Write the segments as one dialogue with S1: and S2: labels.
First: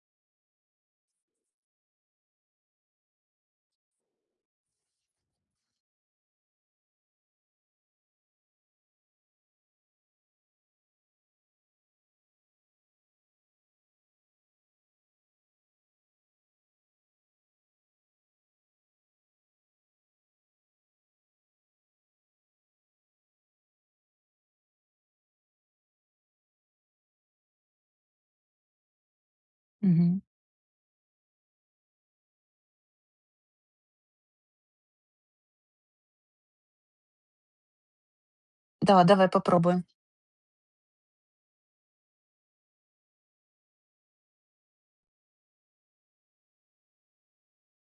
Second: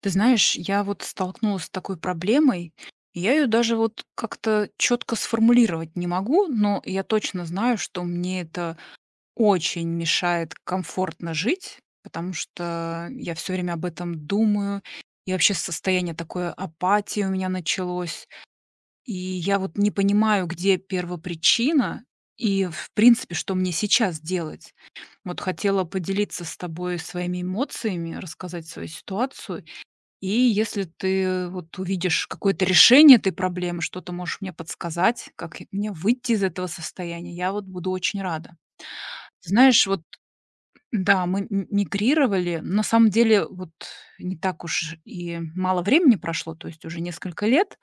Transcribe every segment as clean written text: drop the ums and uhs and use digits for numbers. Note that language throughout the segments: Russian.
S1: Ты знаешь, я вот столкнулась с такой проблемой, и я ее даже вот как-то четко сформулировать не могу, но я точно знаю, что мне это очень мешает комфортно жить, потому что я все время об этом думаю, и вообще состояние такой апатии у меня началось, и я вот не понимаю, где первопричина и, в принципе, что мне сейчас делать. Вот хотела поделиться с тобой своими эмоциями, рассказать свою ситуацию,
S2: Мгм.
S1: и если ты вот увидишь какое-то решение этой проблемы, что-то можешь мне подсказать, как и мне выйти из этого состояния, я вот буду очень рада.
S2: Да, давай
S1: Ты
S2: попробуем.
S1: знаешь, вот да, мы мигрировали. На самом деле, вот не так уж и мало времени прошло, то есть уже несколько лет.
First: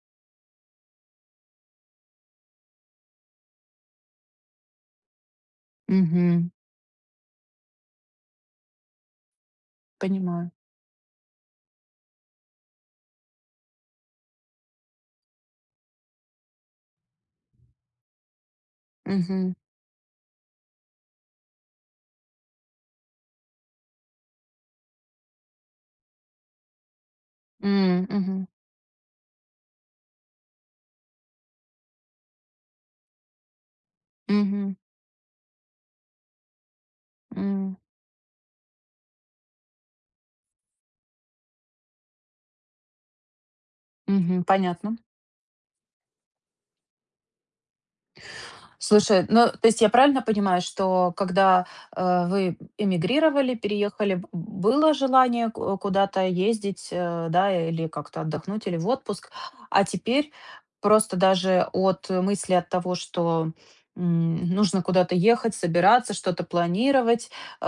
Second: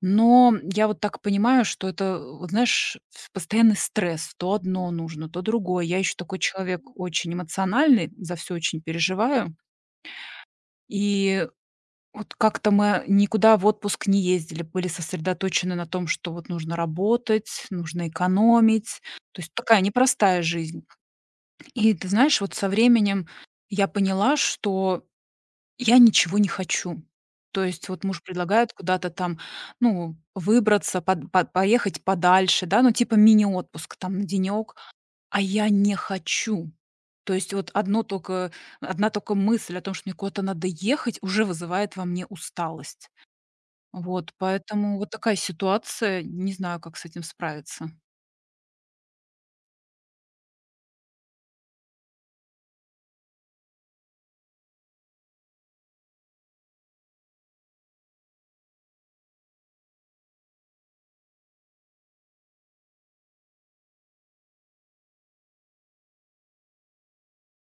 S1: Но я вот так понимаю, что это, вот знаешь, постоянный стресс. То одно нужно, то другое. Я еще такой
S2: Мгм.
S1: человек очень эмоциональный, за все очень переживаю.
S2: Понимаю.
S1: И Вот как-то мы никуда в отпуск не ездили, были сосредоточены на том, что вот нужно работать, нужно экономить. То есть
S2: Мгм.
S1: такая непростая жизнь. И ты знаешь, вот со временем я поняла, что я ничего не хочу. То есть вот
S2: М,
S1: муж
S2: мгм.
S1: предлагает куда-то там, ну, выбраться, поехать подальше, да, ну, типа мини-отпуск там на денек,
S2: Мгм.
S1: а я не хочу. То есть вот
S2: М,
S1: одна только мысль о том, что мне куда-то надо ехать, уже вызывает во мне усталость. Вот,
S2: мгм. Понятно.
S1: поэтому вот такая ситуация, не знаю, как с этим справиться.
S2: Слушай, ну, то есть я правильно понимаю, что когда, вы эмигрировали, переехали, б было желание ку куда-то ездить, да, или как-то отдохнуть, или в отпуск. А теперь просто даже от мысли, от того, что нужно куда-то ехать, собираться, что-то планировать. э,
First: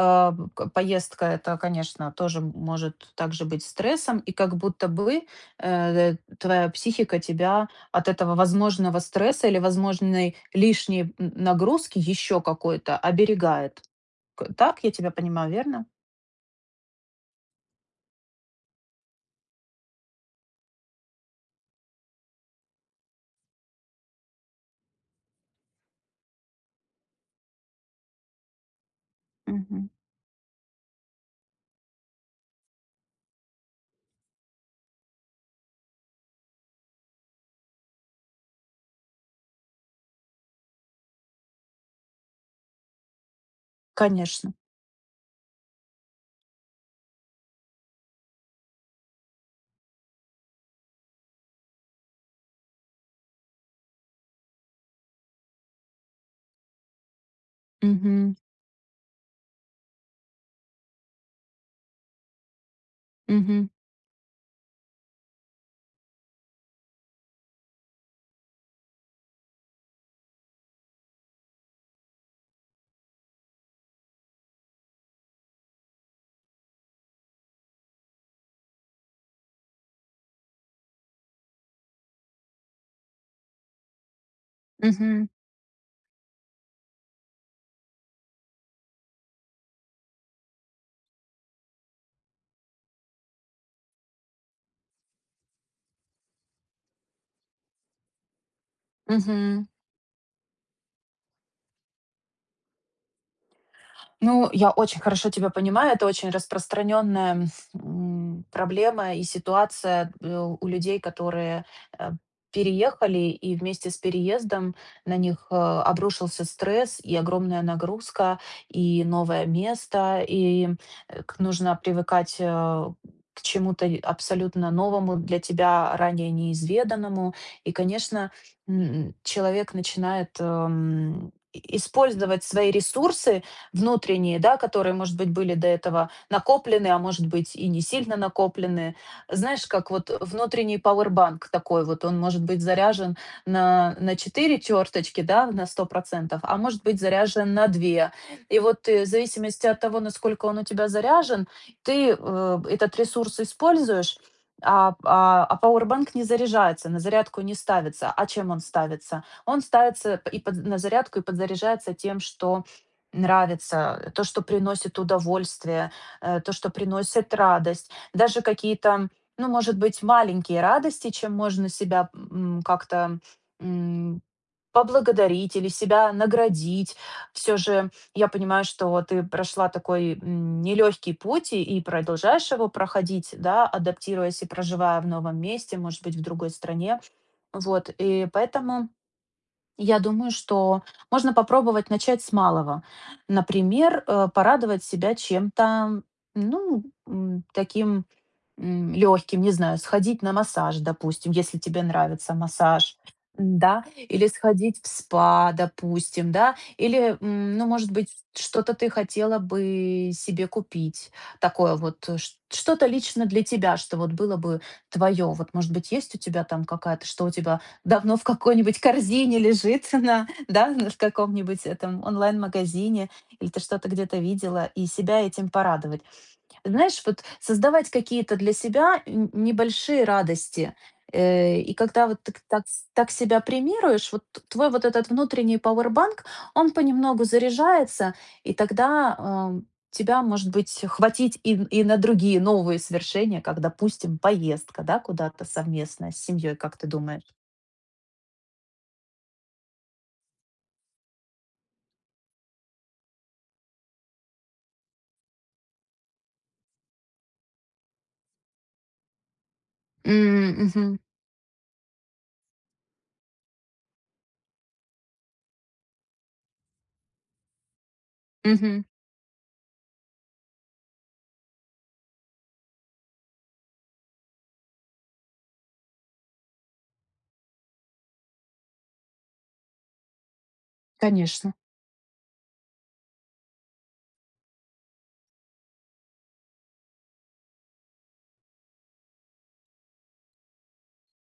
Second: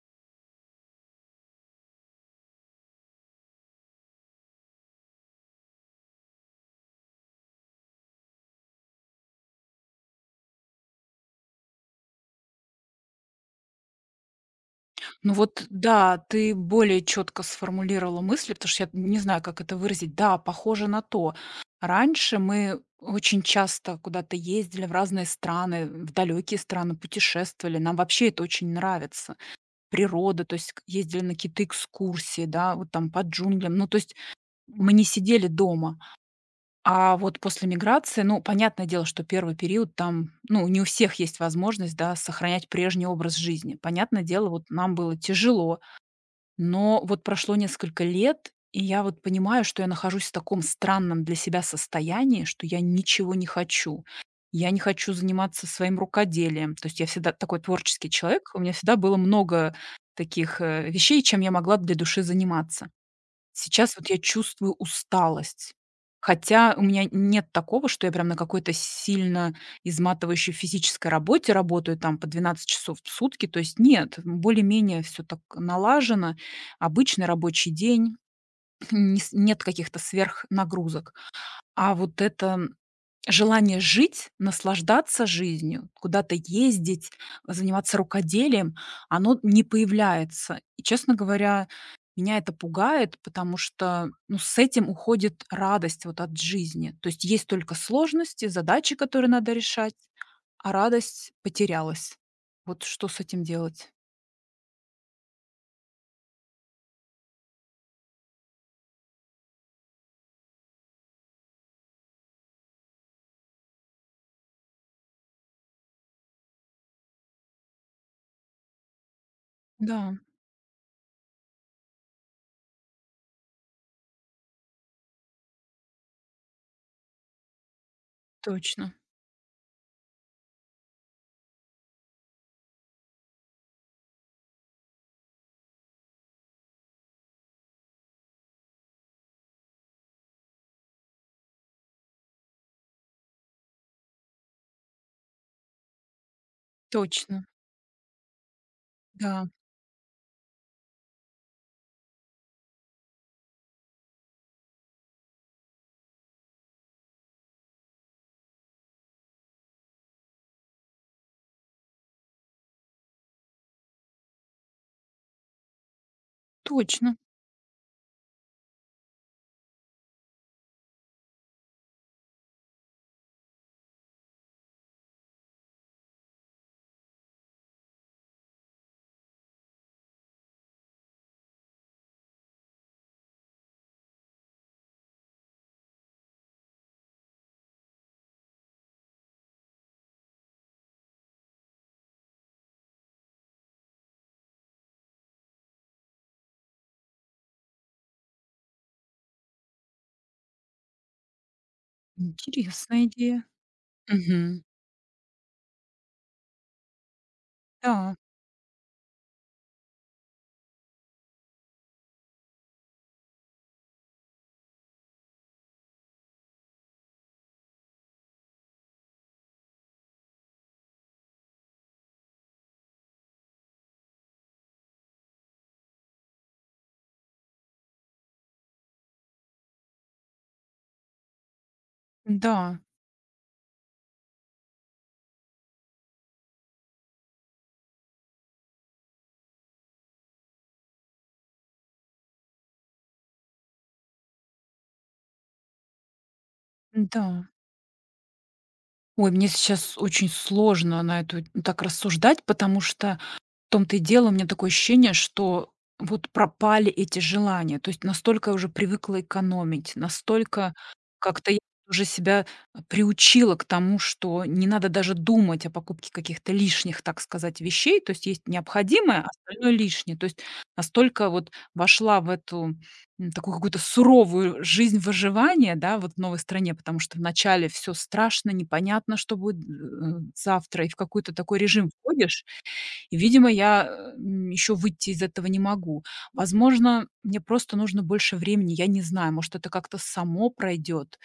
S2: к поездка- это, конечно, тоже может также быть стрессом, и как будто бы, твоя психика тебя от этого возможного стресса или возможной лишней н нагрузки еще какой-то оберегает. К так я тебя
S1: Ну
S2: понимаю,
S1: вот,
S2: верно?
S1: да, ты более четко сформулировала мысли, потому что я не знаю, как это выразить. Да, похоже на то. Раньше мы очень часто куда-то ездили в разные страны, в далекие страны путешествовали. Нам вообще это очень нравится.
S2: Мгм.
S1: Природа, то есть ездили на какие-то экскурсии, да, вот там по джунглям. Ну, то есть мы не сидели дома. А вот после миграции, ну, понятное дело, что первый период там, ну, не у всех есть возможность, да, сохранять прежний образ жизни. Понятное дело,
S2: Конечно.
S1: вот нам было тяжело, но вот прошло несколько лет, и я вот понимаю, что я нахожусь в таком странном для себя состоянии, что я ничего не хочу. Я не хочу заниматься своим рукоделием. То есть я всегда такой творческий
S2: Мгм.
S1: человек, у меня всегда было много таких вещей, чем я могла для души заниматься.
S2: Мгм.
S1: Сейчас вот я чувствую усталость. Хотя у меня нет такого, что я прям на какой-то сильно изматывающей физической работе работаю там по 12 часов в сутки. То есть нет, более-менее все так налажено. Обычный рабочий день, не с нет каких-то сверхнагрузок. А вот это желание жить, наслаждаться
S2: Мгм.
S1: жизнью, куда-то ездить, заниматься рукоделием, оно не появляется. И, честно говоря, меня это пугает, потому что, ну, с этим уходит радость вот от жизни. То есть есть только сложности, задачи, которые надо
S2: Мгм.
S1: решать, а радость потерялась. Вот что с этим делать?
S2: Ну, я очень хорошо тебя понимаю. Это очень распространенная проблема и ситуация у людей, которые э, переехали, и вместе с переездом на них обрушился стресс и огромная нагрузка, и новое
S1: Да,
S2: место, и нужно привыкать к чему-то и абсолютно новому для тебя, ранее неизведанному. И, конечно,
S1: точно,
S2: человек начинает использовать свои ресурсы, внутренние, да, которые, может быть, были до этого накоплены, а может быть, и не сильно накоплены. Знаешь, как вот внутренний пауэрбанк такой вот, он может быть заряжен на 4 черточки, да, на 100%, а может быть
S1: точно,
S2: заряжен на 2. И вот ты, в
S1: да,
S2: зависимости от того, насколько он у тебя заряжен, ты этот ресурс используешь, пауэрбанк не заряжается, на зарядку не ставится. А чем он ставится? Он ставится и на зарядку и подзаряжается тем, что нравится, то, что приносит удовольствие, то, что
S1: точно.
S2: приносит радость. Даже какие-то, ну, может быть, маленькие радости, чем можно себя, как-то, м, поблагодарить или себя наградить. Все же я понимаю, что ты прошла такой нелегкий путь и продолжаешь его проходить, да, адаптируясь и проживая в новом месте, может быть, в другой стране. Вот, и поэтому я думаю, что можно попробовать начать с малого. Например, порадовать себя чем-то, ну, таким легким, не знаю, сходить на массаж, допустим, если тебе нравится массаж,
S1: Интересная идея.
S2: да, или
S1: Мгм.
S2: сходить в спа, допустим, да, или, ну, может быть,
S1: Да,
S2: что-то ты хотела бы себе купить, такое вот, что-то лично для тебя, что вот было бы твое. Вот, может быть, есть у тебя там какая-то, что у тебя давно в какой-нибудь корзине лежит да, в каком-нибудь этом онлайн-магазине, или ты что-то где-то видела, и себя этим порадовать. Знаешь, вот создавать какие-то для себя небольшие радости. И когда вот ты так,
S1: да,
S2: так себя премируешь, вот твой вот этот внутренний пауэрбанк, он понемногу заряжается, и тогда тебя, может быть, хватить и на другие новые свершения, как, допустим, поездка, да, куда-то совместно с семьей, как ты думаешь?
S1: да. Ой, мне сейчас очень сложно на эту так рассуждать, потому что в том-то и дело, у меня такое ощущение, что вот пропали эти желания. То есть настолько я уже привыкла экономить,
S2: М,
S1: настолько
S2: мгм,
S1: как-то я уже себя приучила к тому, что не надо даже думать о покупке каких-то лишних, так сказать, вещей. То есть есть
S2: мгм.
S1: необходимое, а остальное лишнее. То есть настолько вот вошла в эту такую какую-то суровую жизнь выживания, да, вот в новой стране, потому что вначале все страшно, непонятно, что будет завтра, и в какой-то
S2: Конечно.
S1: такой режим входишь, и, видимо, я, еще выйти из этого не могу. Возможно, мне просто нужно больше времени, я не знаю, может, это как-то само пройдет.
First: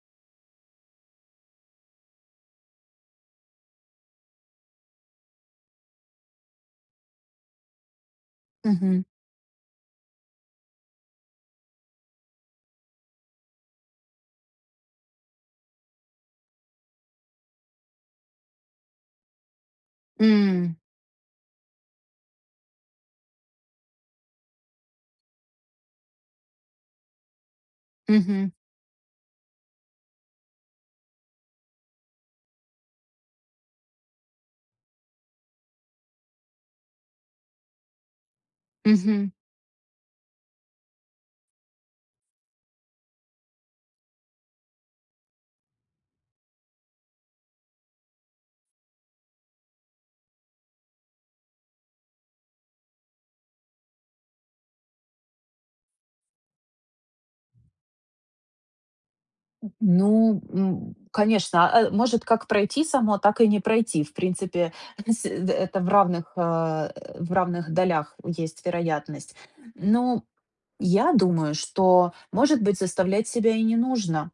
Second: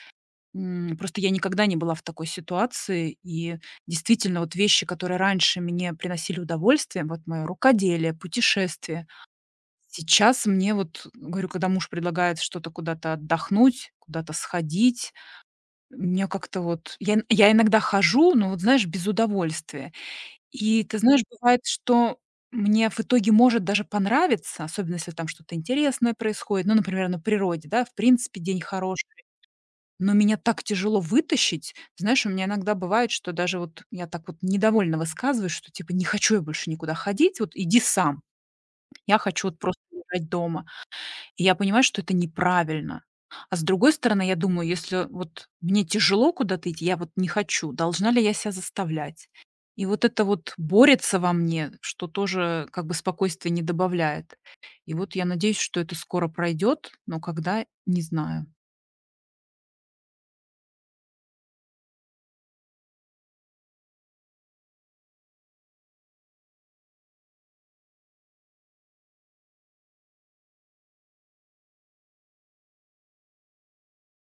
S1: Просто я никогда не была в такой ситуации, и действительно, вот вещи, которые раньше мне приносили удовольствие, вот мое рукоделие,
S2: Мгм.
S1: путешествия, сейчас мне вот, говорю, когда муж предлагает что-то куда-то отдохнуть, куда-то сходить, мне как-то вот я иногда хожу, но вот, знаешь, без удовольствия.
S2: М,
S1: И ты знаешь, бывает, что мне в итоге может даже понравиться, особенно если там что-то интересное происходит, ну, например, на природе, да, в принципе,
S2: мгм,
S1: день хороший, но меня так тяжело вытащить. Ты знаешь, у меня иногда бывает, что даже вот я так вот недовольно высказываюсь, что типа не хочу я больше никуда ходить, вот иди сам. Я
S2: мгм.
S1: хочу вот просто лежать дома. И я понимаю, что это неправильно. А с другой стороны, я думаю, если вот мне тяжело куда-то идти, я вот не хочу, должна ли я себя заставлять? И вот это вот борется во мне, что тоже как бы спокойствие не добавляет. И вот я надеюсь, что это скоро пройдет, но когда, не знаю.
S2: Ну, конечно, может как пройти само, так и не пройти. В принципе, это в равных, в равных долях есть вероятность. Но я думаю, что, может быть, заставлять себя и не нужно.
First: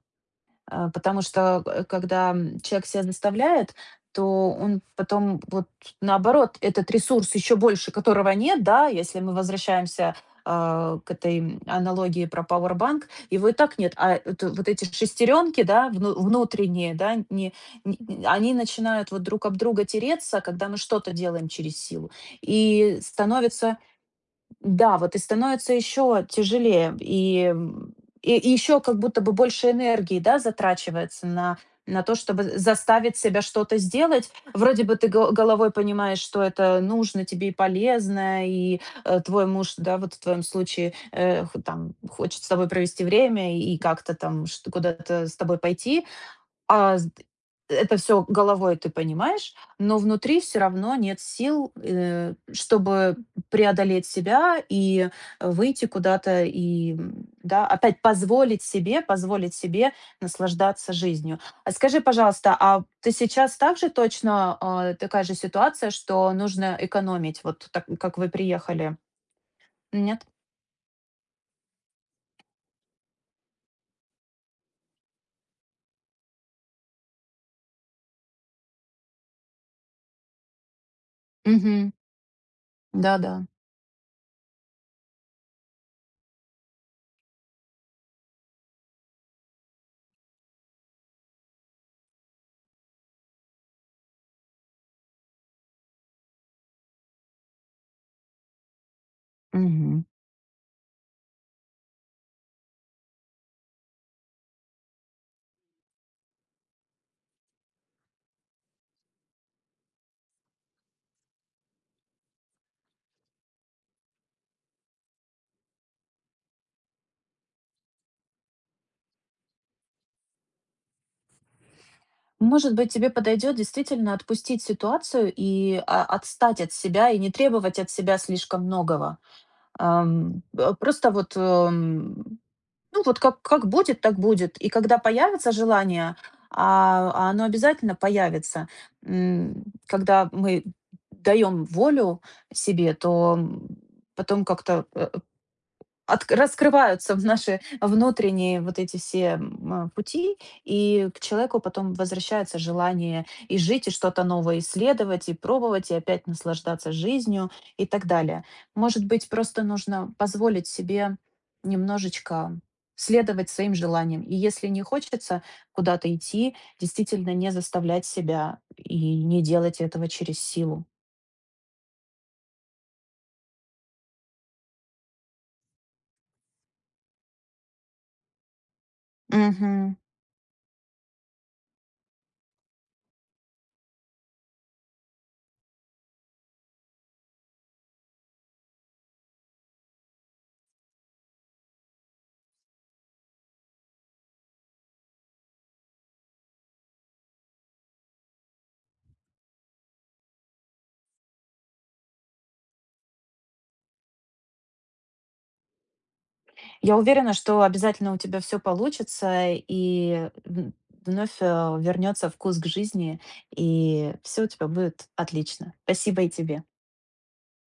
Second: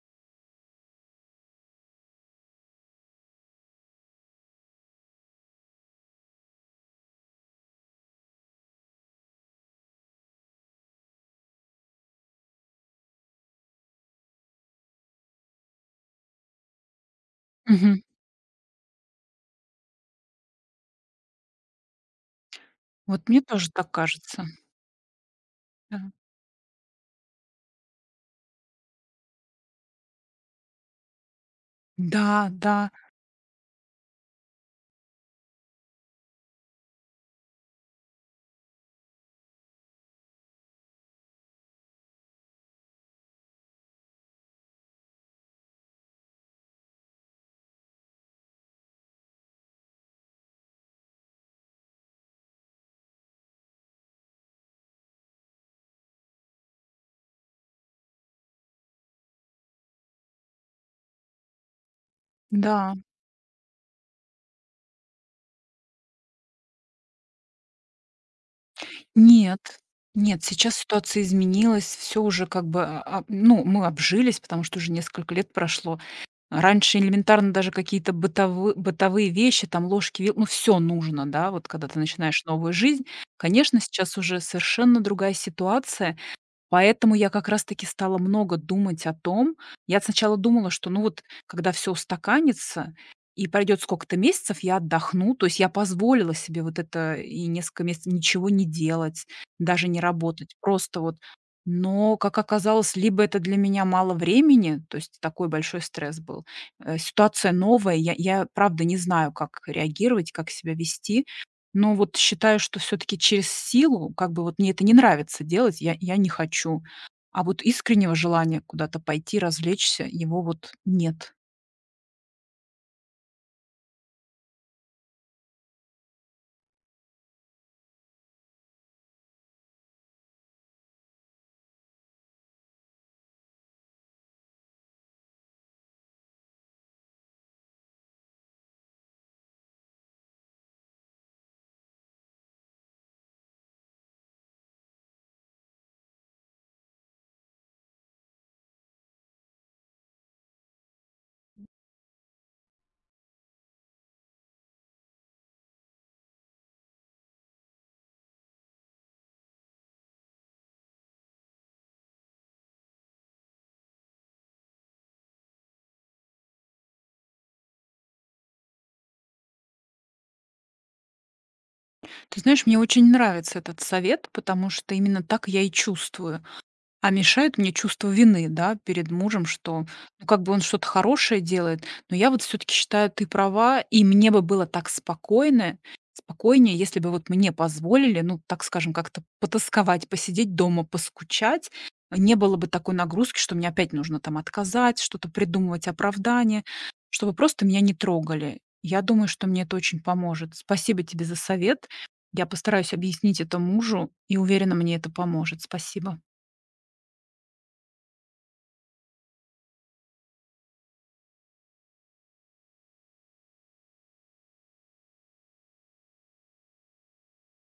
S2: Потому что, когда человек себя заставляет, то он потом вот наоборот этот ресурс еще больше, которого нет, да, если мы возвращаемся, к этой, аналогии про пауэрбанк, его и так нет. А это вот эти шестеренки, да, внутренние, да, не
S1: Мгм.
S2: не они начинают вот друг об друга тереться, когда мы что-то делаем через силу, и
S1: Вот мне тоже
S2: становится,
S1: так кажется.
S2: да, вот и становится
S1: Да.
S2: еще тяжелее, и еще как будто бы больше энергии, да, затрачивается на то, чтобы
S1: Да, да,
S2: заставить себя что-то сделать. Вроде бы ты го головой понимаешь, что это нужно тебе и полезно, и, твой муж, да, вот в твоем случае, э, х там хочет с тобой провести время и как-то там чт куда-то с тобой пойти. А, з Это все головой ты понимаешь, но внутри все равно нет сил, чтобы преодолеть себя и выйти куда-то, и, да, опять позволить себе наслаждаться жизнью. А скажи, пожалуйста, а
S1: да.
S2: ты сейчас также точно, такая же ситуация, что нужно экономить, вот так, как вы приехали?
S1: Нет,
S2: Нет?
S1: нет, сейчас ситуация изменилась, все уже как бы, а, ну, мы обжились, потому что уже несколько лет прошло. Раньше элементарно даже какие-то бытовые вещи, там ложки, вил ну, все нужно, да, вот когда
S2: Мгм.
S1: ты начинаешь новую жизнь.
S2: Да-да.
S1: Конечно, сейчас уже совершенно другая ситуация. Поэтому я как раз таки стала много думать о том я сначала думала, что, ну, вот когда все устаканится и пройдет сколько-то месяцев, я отдохну. То есть я позволила себе вот это и несколько месяцев ничего не делать, даже не работать, просто вот. Но, как оказалось, либо это для меня мало времени, то есть такой большой стресс был, ситуация новая, я правда не знаю, как реагировать, как себя вести. Но вот считаю, что все таки через силу, как бы вот мне это не нравится делать, я не хочу. А вот искреннего желания куда-то пойти, развлечься, его вот нет.
S2: Может быть, тебе подойдет действительно отпустить ситуацию и отстать от себя и не требовать от себя слишком многого. Просто вот, ну вот как будет, так будет. И когда появится желание, а оно обязательно появится, когда мы даем волю себе, то потом как-то э, Отк раскрываются в наши внутренние вот эти все, пути, и к человеку потом возвращается желание и жить, и что-то новое исследовать, и пробовать, и опять наслаждаться жизнью и так далее. Может быть, просто нужно позволить себе немножечко следовать своим желаниям. И если не хочется куда-то идти, действительно не заставлять себя и не делать этого через силу.
S1: Ты знаешь, мне очень нравится этот совет, потому что именно так я и чувствую. А мешает мне чувство вины, да, перед мужем, что,
S2: Мгм.
S1: ну, как бы он что-то хорошее делает, но я вот все таки считаю, ты права, и мне бы было так спокойно спокойнее, если бы вот мне позволили, ну, так скажем, как-то потасковать, посидеть дома, поскучать. Не было бы такой нагрузки, что мне опять нужно там отказать, что-то придумывать, оправдание, чтобы просто меня не трогали. Я думаю, что мне это очень поможет. Спасибо тебе за совет. Я постараюсь объяснить это мужу, и уверена, мне это поможет. Спасибо.
S2: Я уверена, что обязательно у тебя все получится, и в вновь, э, вернется вкус к жизни, и все у тебя будет отлично. Спасибо и тебе.